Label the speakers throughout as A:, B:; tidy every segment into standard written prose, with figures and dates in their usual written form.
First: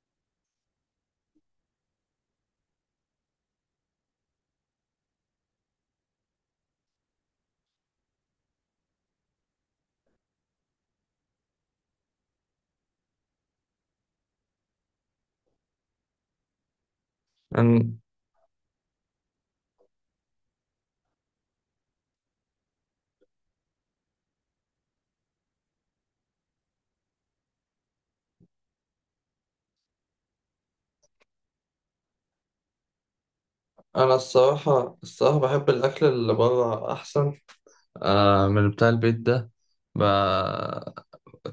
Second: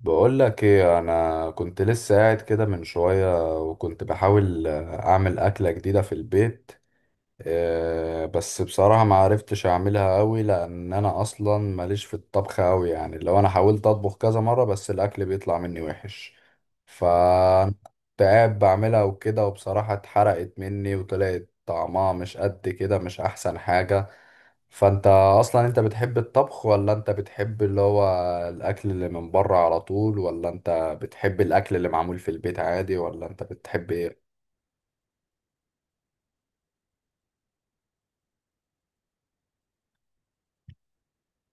A: بقول لك ايه، انا كنت لسه قاعد كده من شوية وكنت بحاول اعمل اكلة جديدة في البيت. آه، بس بصراحة ما عرفتش اعملها قوي، لان انا اصلا ماليش في الطبخ قوي، يعني لو انا حاولت اطبخ كذا مرة بس الاكل بيطلع مني وحش. فكنت
B: أن-
A: قاعد بعملها وكده، وبصراحة اتحرقت مني وطلعت طعمها مش قد كده، مش احسن حاجة. فانت اصلا، انت بتحب الطبخ، ولا انت بتحب اللي هو الاكل اللي من بره على طول، ولا انت بتحب الاكل اللي معمول في البيت عادي، ولا انت بتحب
B: أنا
A: ايه؟
B: الصراحة بحب الأكل اللي بره أحسن. آه، من بتاع البيت ده ب...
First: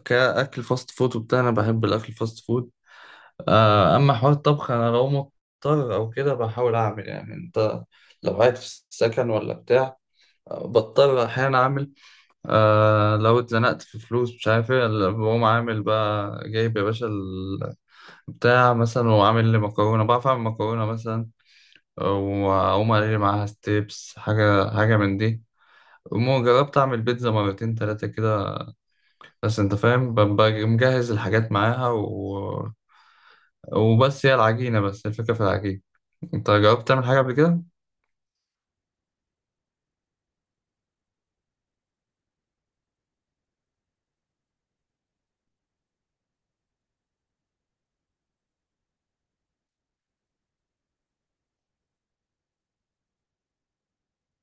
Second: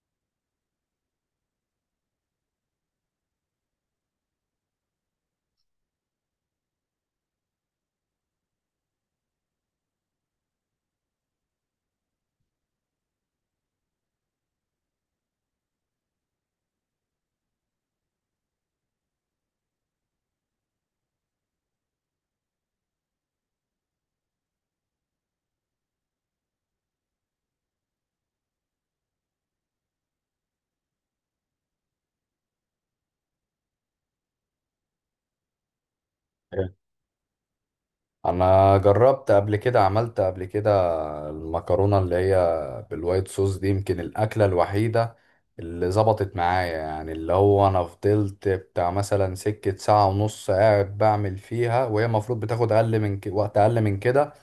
B: كأكل فاست فود وبتاع. أنا بحب الأكل الفاست فود. آه، أما حوار الطبخ أنا لو مضطر أو كده بحاول أعمل، يعني أنت لو قاعد في السكن ولا بتاع، آه، بضطر أحيانا أعمل. آه، لو اتزنقت في فلوس مش عارف إيه، لا، بقوم عامل بقى جايب يا باشا بتاع مثلا وعامل لي مكرونة، بعرف أعمل مكرونة مثلا، وأقوم أقلي معاها ستيبس، حاجة من دي. المهم جربت أعمل بيتزا مرتين تلاتة كده، بس أنت فاهم ببقى مجهز الحاجات معاها وبس هي العجينة، بس الفكرة في العجينة. أنت جربت تعمل حاجة قبل كده؟
A: انا جربت قبل كده، عملت قبل كده المكرونه اللي هي بالوايت صوص دي، يمكن الاكله الوحيده اللي ظبطت معايا. يعني اللي هو انا فضلت بتاع مثلا سكه ساعه ونص قاعد بعمل فيها، وهي المفروض بتاخد اقل من وقت اقل من كده.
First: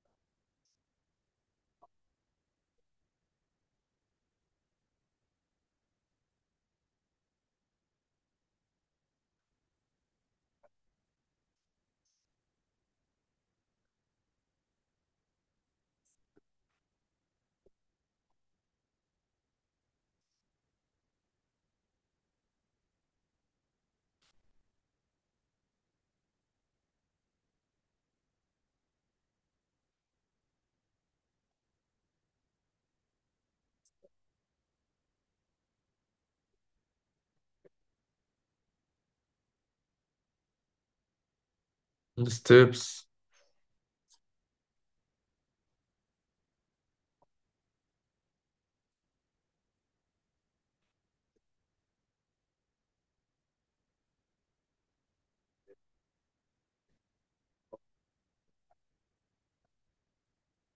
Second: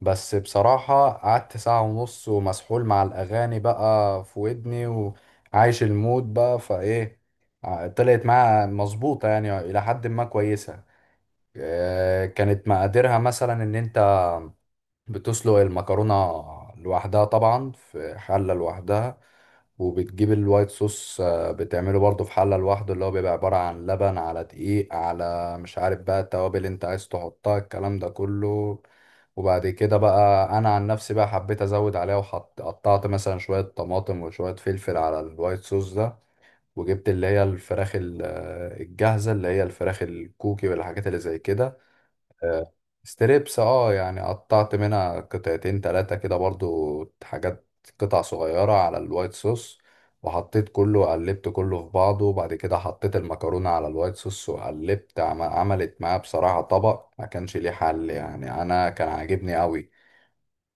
A: بس بصراحه قعدت ساعه ونص ومسحول مع الاغاني بقى في ودني، وعايش المود بقى فايه. طلعت معايا مظبوطه، يعني الى حد ما كويسه. آه، كانت مقاديرها مثلا ان انت بتسلق المكرونة لوحدها، طبعا في حلة لوحدها، وبتجيب الوايت صوص، بتعمله برضو في حلة لوحده، اللي هو بيبقى عبارة عن لبن على دقيق على مش عارف بقى التوابل انت عايز تحطها، الكلام ده كله. وبعد كده بقى انا عن نفسي بقى حبيت ازود عليها، وحط، قطعت مثلا شوية طماطم وشوية فلفل على الوايت صوص ده. وجبت اللي هي الفراخ الجاهزة، اللي هي الفراخ الكوكي والحاجات اللي زي كده. آه،
B: ستيبس.
A: ستريبس، اه يعني قطعت منها قطعتين تلاتة كده برضو، حاجات، قطع صغيرة، على الوايت صوص. وحطيت كله، قلبت كله في بعضه، وبعد كده حطيت المكرونة على الوايت صوص وقلبت، عملت معاه بصراحة طبق ما كانش ليه حل، يعني انا كان عاجبني قوي.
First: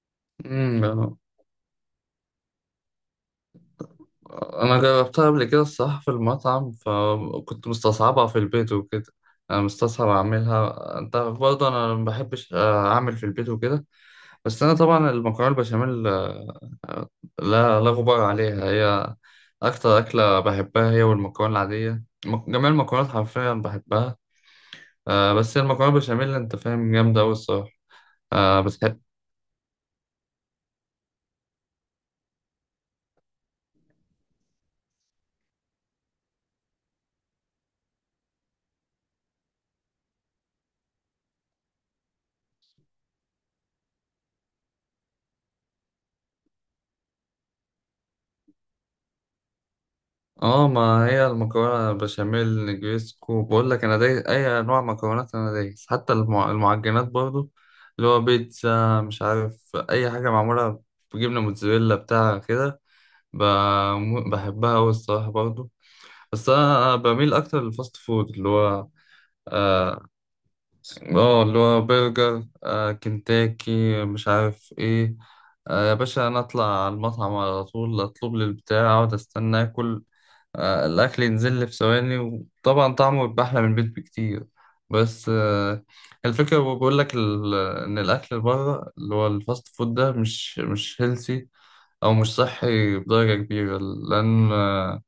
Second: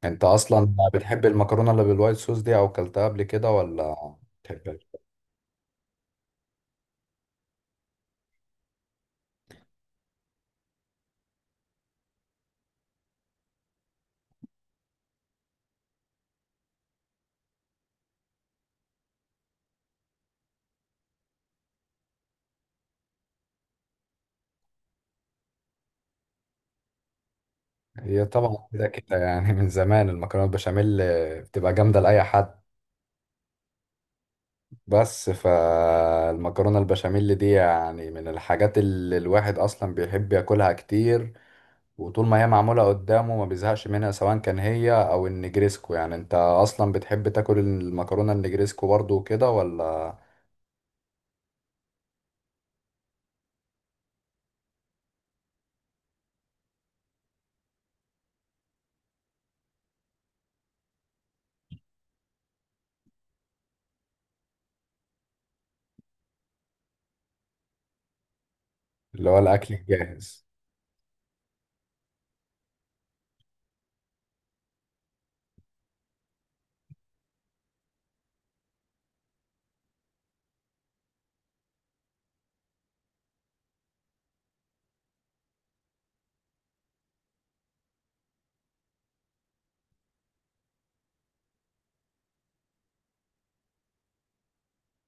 A: انت اصلا
B: أمم،
A: بتحب المكرونة اللي بالوايت صوص دي او كلتها قبل كده، ولا
B: أنا
A: بتحبهاش؟
B: جربتها قبل كده الصراحة في المطعم، فكنت مستصعبها في البيت وكده. أنا مستصعب أعملها أنت برضه، أنا ما بحبش أعمل في البيت وكده. بس أنا طبعا المكرونة البشاميل، آه، آه، لا لا غبار عليها، هي أكتر أكلة بحبها، هي والمكرونة العادية، جميع المكرونات حرفيا بحبها. آه، بس هي المكرونة البشاميل أنت فاهم جامدة أوي الصراحة.
A: هي
B: آه،
A: طبعا كده
B: بتحب.
A: كده يعني، من زمان المكرونة البشاميل بتبقى جامدة لأي حد. بس فالمكرونة البشاميل دي يعني من الحاجات اللي الواحد أصلا بيحب ياكلها كتير، وطول ما هي معمولة قدامه ما بيزهقش منها، سواء كان هي أو النجريسكو. يعني أنت أصلا بتحب تاكل المكرونة النجريسكو برضو كده، ولا
B: اه، ما هي المكرونة بشاميل نجريسكو، بقول لك أنا دايس أي أنواع مكرونات، أنا دايس حتى المعجنات برضو، اللي هو بيتزا مش عارف أي حاجة معمولة بجبنة موتزاريلا بتاع كده، بحبها أوي الصراحة برضو. بس انا بميل اكتر للفاست فود اللي هو.
A: اللي هو الأكل
B: اه.
A: الجاهز؟
B: آه، اللي هو برجر، آه، كنتاكي، مش عارف ايه. آه، يا باشا انا اطلع على المطعم على طول، اطلب لي البتاع، اقعد استنى اكل. آه، الاكل ينزل لي في ثواني، وطبعا طعمه بيبقى احلى من البيت بكتير. بس آه، الفكره بقول لك ان الاكل بره اللي هو الفاست فود ده مش هيلثي او مش صحي بدرجه كبيره، لان آه،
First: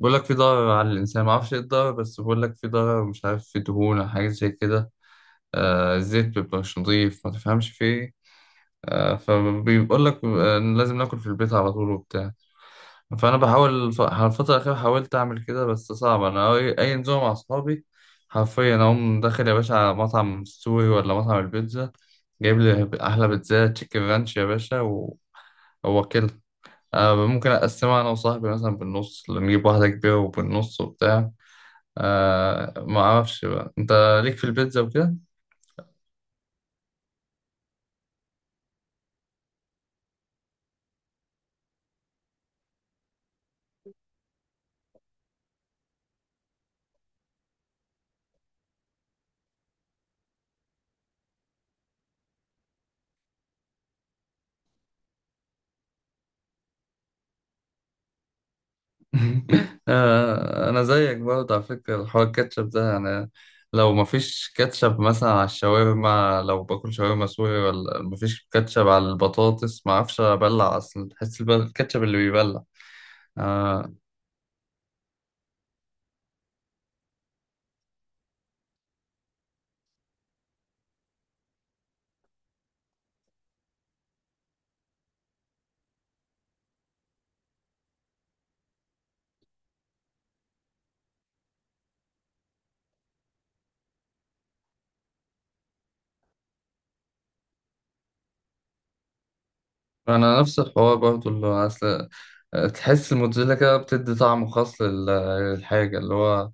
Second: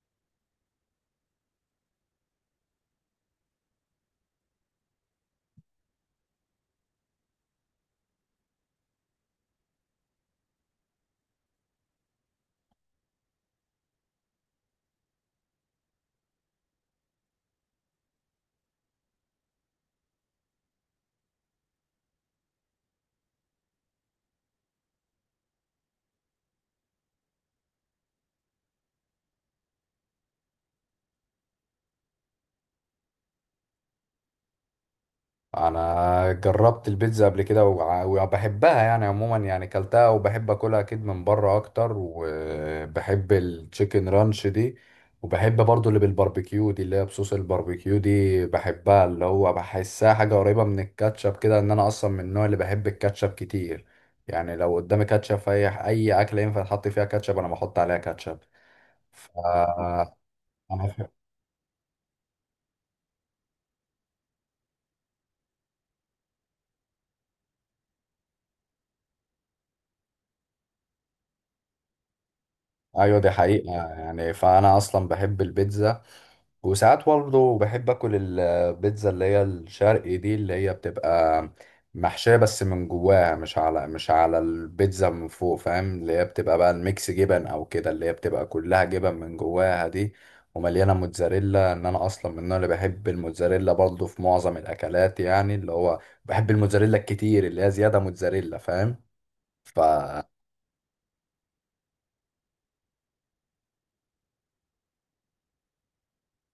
B: بقول لك في ضرر على الإنسان، ما أعرفش إيه الضرر، بس بقول لك في ضرر، مش عارف، في دهون أو حاجة زي كده. آه، الزيت مبيبقاش نضيف، ما تفهمش في إيه. آه، فبيقول لك آه، إن لازم ناكل في البيت على طول وبتاع. فأنا بحاول على الفترة الأخيرة حاولت أعمل كده، بس صعب، أنا أي نزومة مع أصحابي حرفيا أقوم داخل يا باشا على مطعم سوري ولا مطعم البيتزا، جايب لي أحلى بيتزا تشيكن رانش يا باشا هو كده. آه، ممكن أقسمها أنا وصاحبي مثلا بالنص، نجيب واحدة كبيرة وبالنص وبتاع. آه، ما اعرفش بقى انت ليك في البيتزا وكده.
A: انا جربت البيتزا قبل كده، وبحبها يعني عموما، يعني كلتها وبحب اكلها اكيد من بره اكتر. وبحب التشيكن رانش دي، وبحب برضو اللي بالباربيكيو دي، اللي هي بصوص الباربيكيو دي بحبها، اللي هو بحسها حاجة قريبة من الكاتشب كده، ان انا اصلا من النوع اللي بحب الكاتشب كتير. يعني لو قدامي كاتشب في اي اكلة ينفع تحط فيها كاتشب، انا بحط عليها كاتشب. ف...
B: آه، انا زيك برضه على فكره الحوار الكاتشب ده، يعني لو ما فيش كاتشب مثلا على الشاورما، لو باكل شاورما سوري ولا ما فيش كاتشب على البطاطس، ما اعرفش ابلع اصلا، تحس الكاتشب اللي بيبلع.
A: ايوه، دي حقيقة
B: آه،
A: يعني، فانا اصلا بحب البيتزا. وساعات برضه بحب اكل البيتزا اللي هي الشرقي دي، اللي هي بتبقى محشية بس من جواها، مش على البيتزا من فوق، فاهم؟ اللي هي بتبقى بقى الميكس جبن او كده، اللي هي بتبقى كلها جبن من جواها دي. ومليانة موتزاريلا، ان انا اصلا من النوع اللي بحب الموتزاريلا برضه في معظم الاكلات، يعني اللي هو بحب الموتزاريلا الكتير، اللي هي زيادة موتزاريلا، فاهم؟ ف
B: انا نفس الحوار برضه، اللي هو اصل تحس الموتزاريلا كده بتدي طعم خاص للحاجة اللي هو،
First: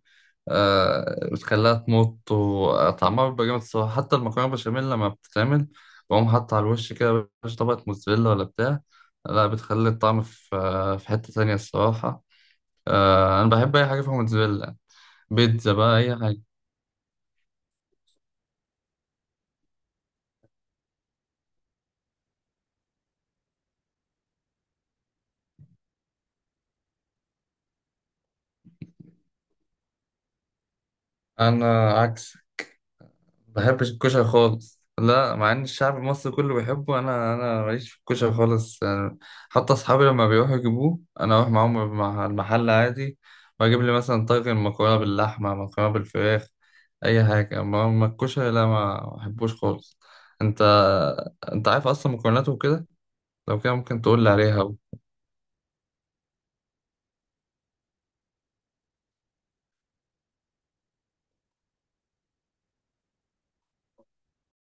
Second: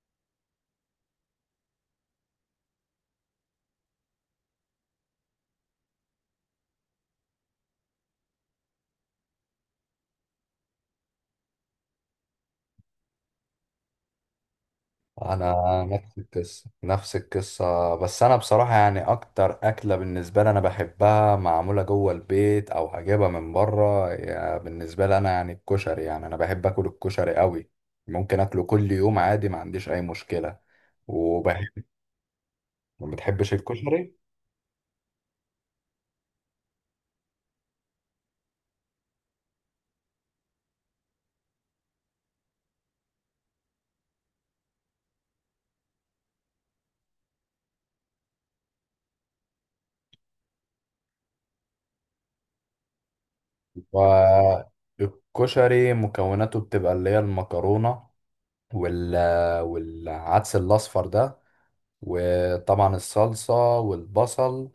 B: آه، بتخليها تمط وطعمها بيبقى جامد الصراحة. حتى المكرونة بشاميل لما بتتعمل بقوم حاطط على الوش كده مش طبقة موتزاريلا ولا بتاع، لا، بتخلي الطعم في آه، في حتة تانية الصراحة. آه، أنا بحب أي حاجة فيها موتزاريلا،
A: انا
B: بيتزا بقى أي
A: نفس
B: حاجة.
A: القصه، نفس القصه، بس انا بصراحه يعني اكتر اكله بالنسبه لي انا بحبها معموله جوه البيت او هجيبها من بره. يعني بالنسبه لي انا يعني الكشري، يعني انا بحب اكل الكشري قوي. ممكن اكله كل يوم عادي، ما عنديش اي مشكله. وبحب.
B: أنا عكسك،
A: ما بتحبش
B: ما بحبش
A: الكشري؟
B: الكشري خالص، لا، مع ان الشعب المصري كله بيحبه، انا ماليش في الكشري خالص يعني. حتى اصحابي لما بيروحوا يجيبوه انا اروح معاهم مع المحل عادي، واجيب لي مثلا طاجن مكرونه باللحمه، مكرونه بالفراخ، اي حاجه، اما الكشري لا، ما بحبوش خالص. انت، انت عارف اصلا مكوناته وكده؟ لو كده ممكن تقول لي عليها.
A: والكشري مكوناته بتبقى اللي هي المكرونه، وال... والعدس الاصفر ده، وطبعا الصلصه والبصل،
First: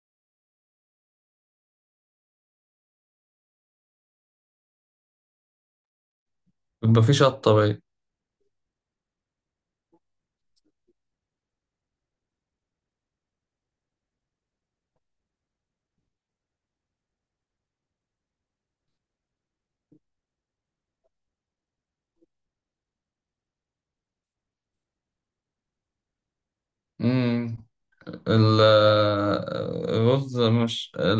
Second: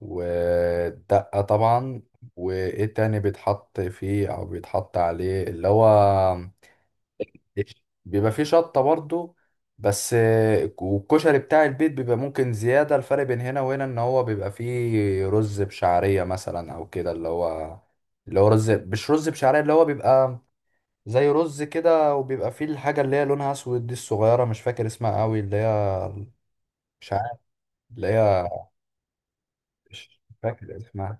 A: ودقة طبعا. وايه تاني بيتحط فيه او بيتحط عليه، اللي هو
B: يبقى في شطه بقى.
A: بيبقى فيه شطة برضو، بس. والكشري بتاع البيت بيبقى ممكن زيادة، الفرق بين هنا وهنا ان هو بيبقى فيه رز بشعرية مثلا او كده، اللي هو رز، مش رز بشعرية، اللي هو بيبقى زي رز كده. وبيبقى فيه الحاجة اللي هي لونها اسود دي الصغيرة، مش فاكر اسمها قوي، اللي هي مش عارف،
B: امم
A: اللي هي
B: ال-
A: مش
B: الرز
A: فاكر
B: مش،
A: اسمها.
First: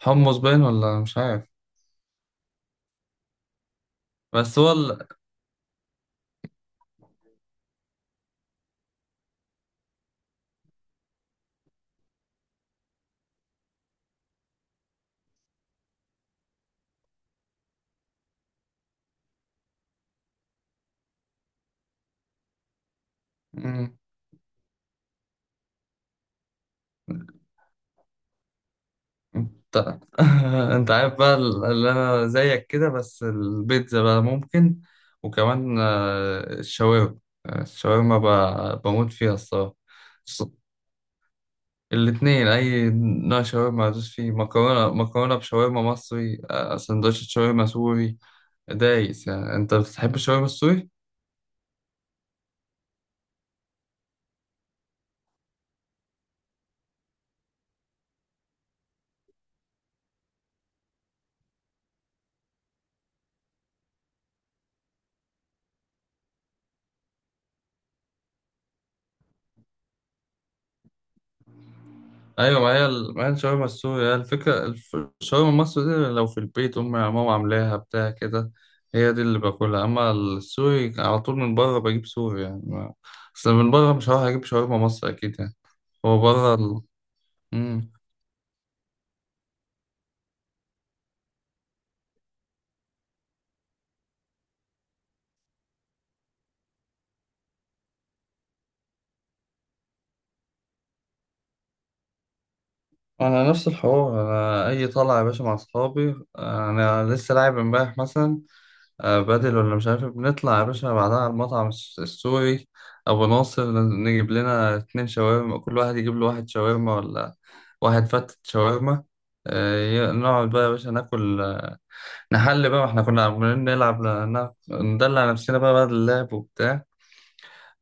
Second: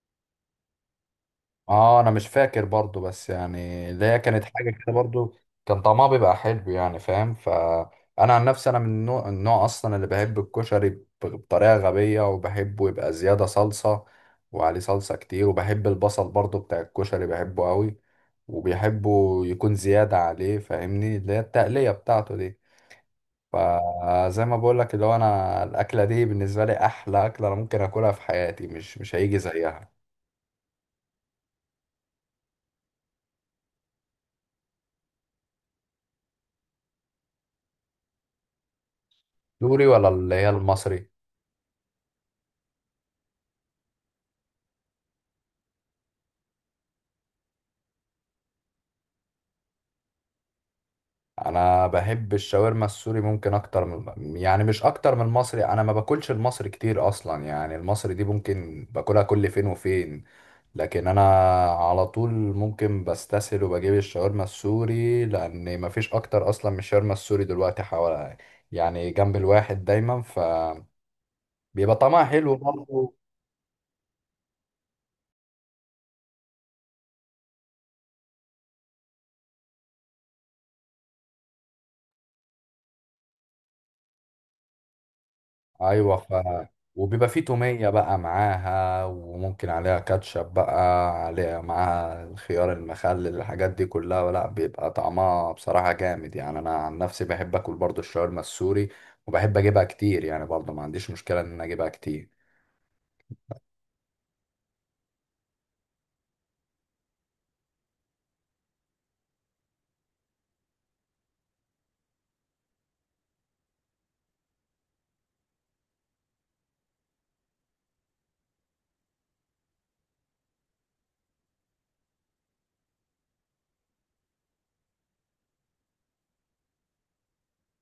B: الحمص باين، ولا مش عارف.
A: اه، انا مش فاكر برضو، بس يعني اللي هي كانت
B: بس
A: حاجه
B: هو
A: كده برضو، كان طعمها بيبقى حلو، يعني فاهم. فانا عن نفسي انا من النوع اصلا اللي بحب الكشري، بطريقه غبيه، وبحبه يبقى زياده صلصه، وعليه صلصه كتير. وبحب البصل برضو بتاع الكشري، بحبه قوي، وبيحبه يكون زياده عليه، فاهمني، اللي هي التقليه بتاعته دي.
B: ال...
A: فزي ما بقول لك، اللي هو انا الاكله دي بالنسبه لي احلى اكله انا ممكن اكلها في حياتي، مش هيجي
B: انت.
A: زيها.
B: انت عارف بقى اللي انا زيك كده، بس البيتزا بقى ممكن، وكمان آه، الشاورما. آه، الشاورما بموت فيها الصراحة.
A: دوري ولا اللي
B: ص-
A: هي المصري؟
B: الاتنين، اي نوع شاورما ادوس فيه، مكرونة، مكرونة بشاورما مصري، آه، سندوتش شاورما سوري، دايس يعني. انت بتحب الشاورما السوري؟
A: انا بحب الشاورما السوري ممكن اكتر من، يعني مش اكتر من المصري، انا ما باكلش المصري كتير اصلا يعني، المصري دي ممكن باكلها كل فين وفين. لكن انا على طول ممكن بستسهل وبجيب الشاورما السوري، لان ما فيش اكتر اصلا من الشاورما السوري دلوقتي، حوالي يعني جنب الواحد دايما، فبيبقى طعمها حلو
B: ايوه، ما هي
A: برضه.
B: ما هي الشاورما السوري هي الفكره، الشاورما المصري دي لو في البيت امي ماما عاملاها بتاع كده، هي دي اللي باكلها، اما السوري على طول من بره بجيب سوري يعني، اصل من بره مش هروح اجيب شاورما مصري اكيد يعني.
A: ايوه.
B: هو بره
A: وبيبقى فيه تومية
B: مم.
A: بقى معاها، وممكن عليها كاتشب بقى، عليها معاها الخيار المخلل، الحاجات دي كلها، لا، بيبقى طعمها بصراحة جامد، يعني انا عن نفسي بحب اكل برضو الشاورما السوري. وبحب اجيبها كتير يعني برضو، ما عنديش مشكلة ان أنا اجيبها كتير.
B: انا نفس الحوار، انا اي طلعه يا باشا مع اصحابي، انا لسه لاعب امبارح مثلا، آه، بدل ولا مش عارف، بنطلع يا باشا بعدها على المطعم السوري أبو ناصر، نجيب لنا اتنين شاورما، كل واحد يجيب له واحد شاورما ولا واحد فتة شاورما، آه، نقعد بقى يا باشا ناكل، آه، نحل بقى، ما احنا كنا عمالين نلعب ندلع نفسنا بقى بعد اللعب وبتاع.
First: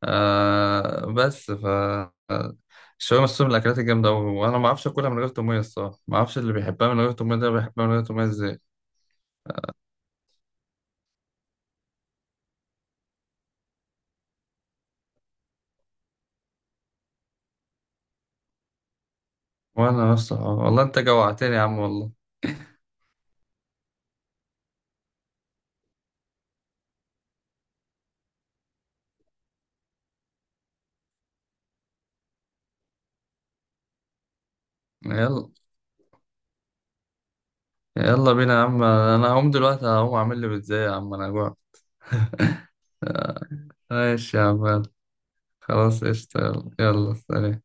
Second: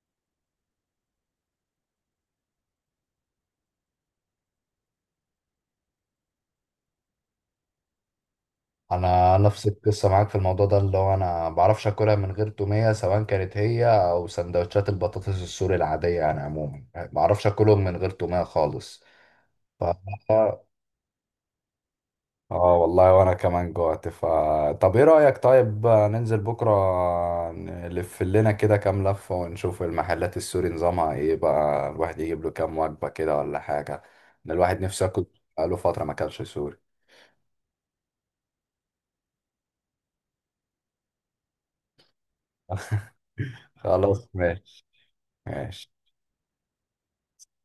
B: آه، بس ف، آه، الشاورما السوري من الأكلات الجامدة أوي، وأنا ما أعرفش أكلها من غير تومية الصراحة، ما أعرفش اللي بيحبها من غير تومية ده بيحبها من غير تومية إزاي.
A: انا نفس القصة معاك في الموضوع ده، اللي هو انا ما بعرفش اكلها من غير تومية، سواء كانت هي او سندوتشات البطاطس السوري العادية، يعني عموما ما بعرفش اكلهم من غير تومية خالص.
B: وأنا نفسي
A: ف...
B: والله، أنت جوعتني يا عم والله.
A: اه والله، وانا كمان جوعت، طب ايه رأيك؟ طيب ننزل بكرة نلف لنا كده كام لفة، ونشوف المحلات السوري نظامها ايه بقى، الواحد يجيب له كام وجبة كده ولا حاجة. ان الواحد نفسه ياكل،
B: يلا،
A: بقاله فترة ما اكلش سوري.
B: بينا يا عم، انا هقوم دلوقتي هقوم اعمل لي بيتزا يا عم، انا جوعت. آه،
A: خلاص،
B: ماشي يا عم،
A: ماشي. ماشي.
B: خلاص قشطة. يلا سلام.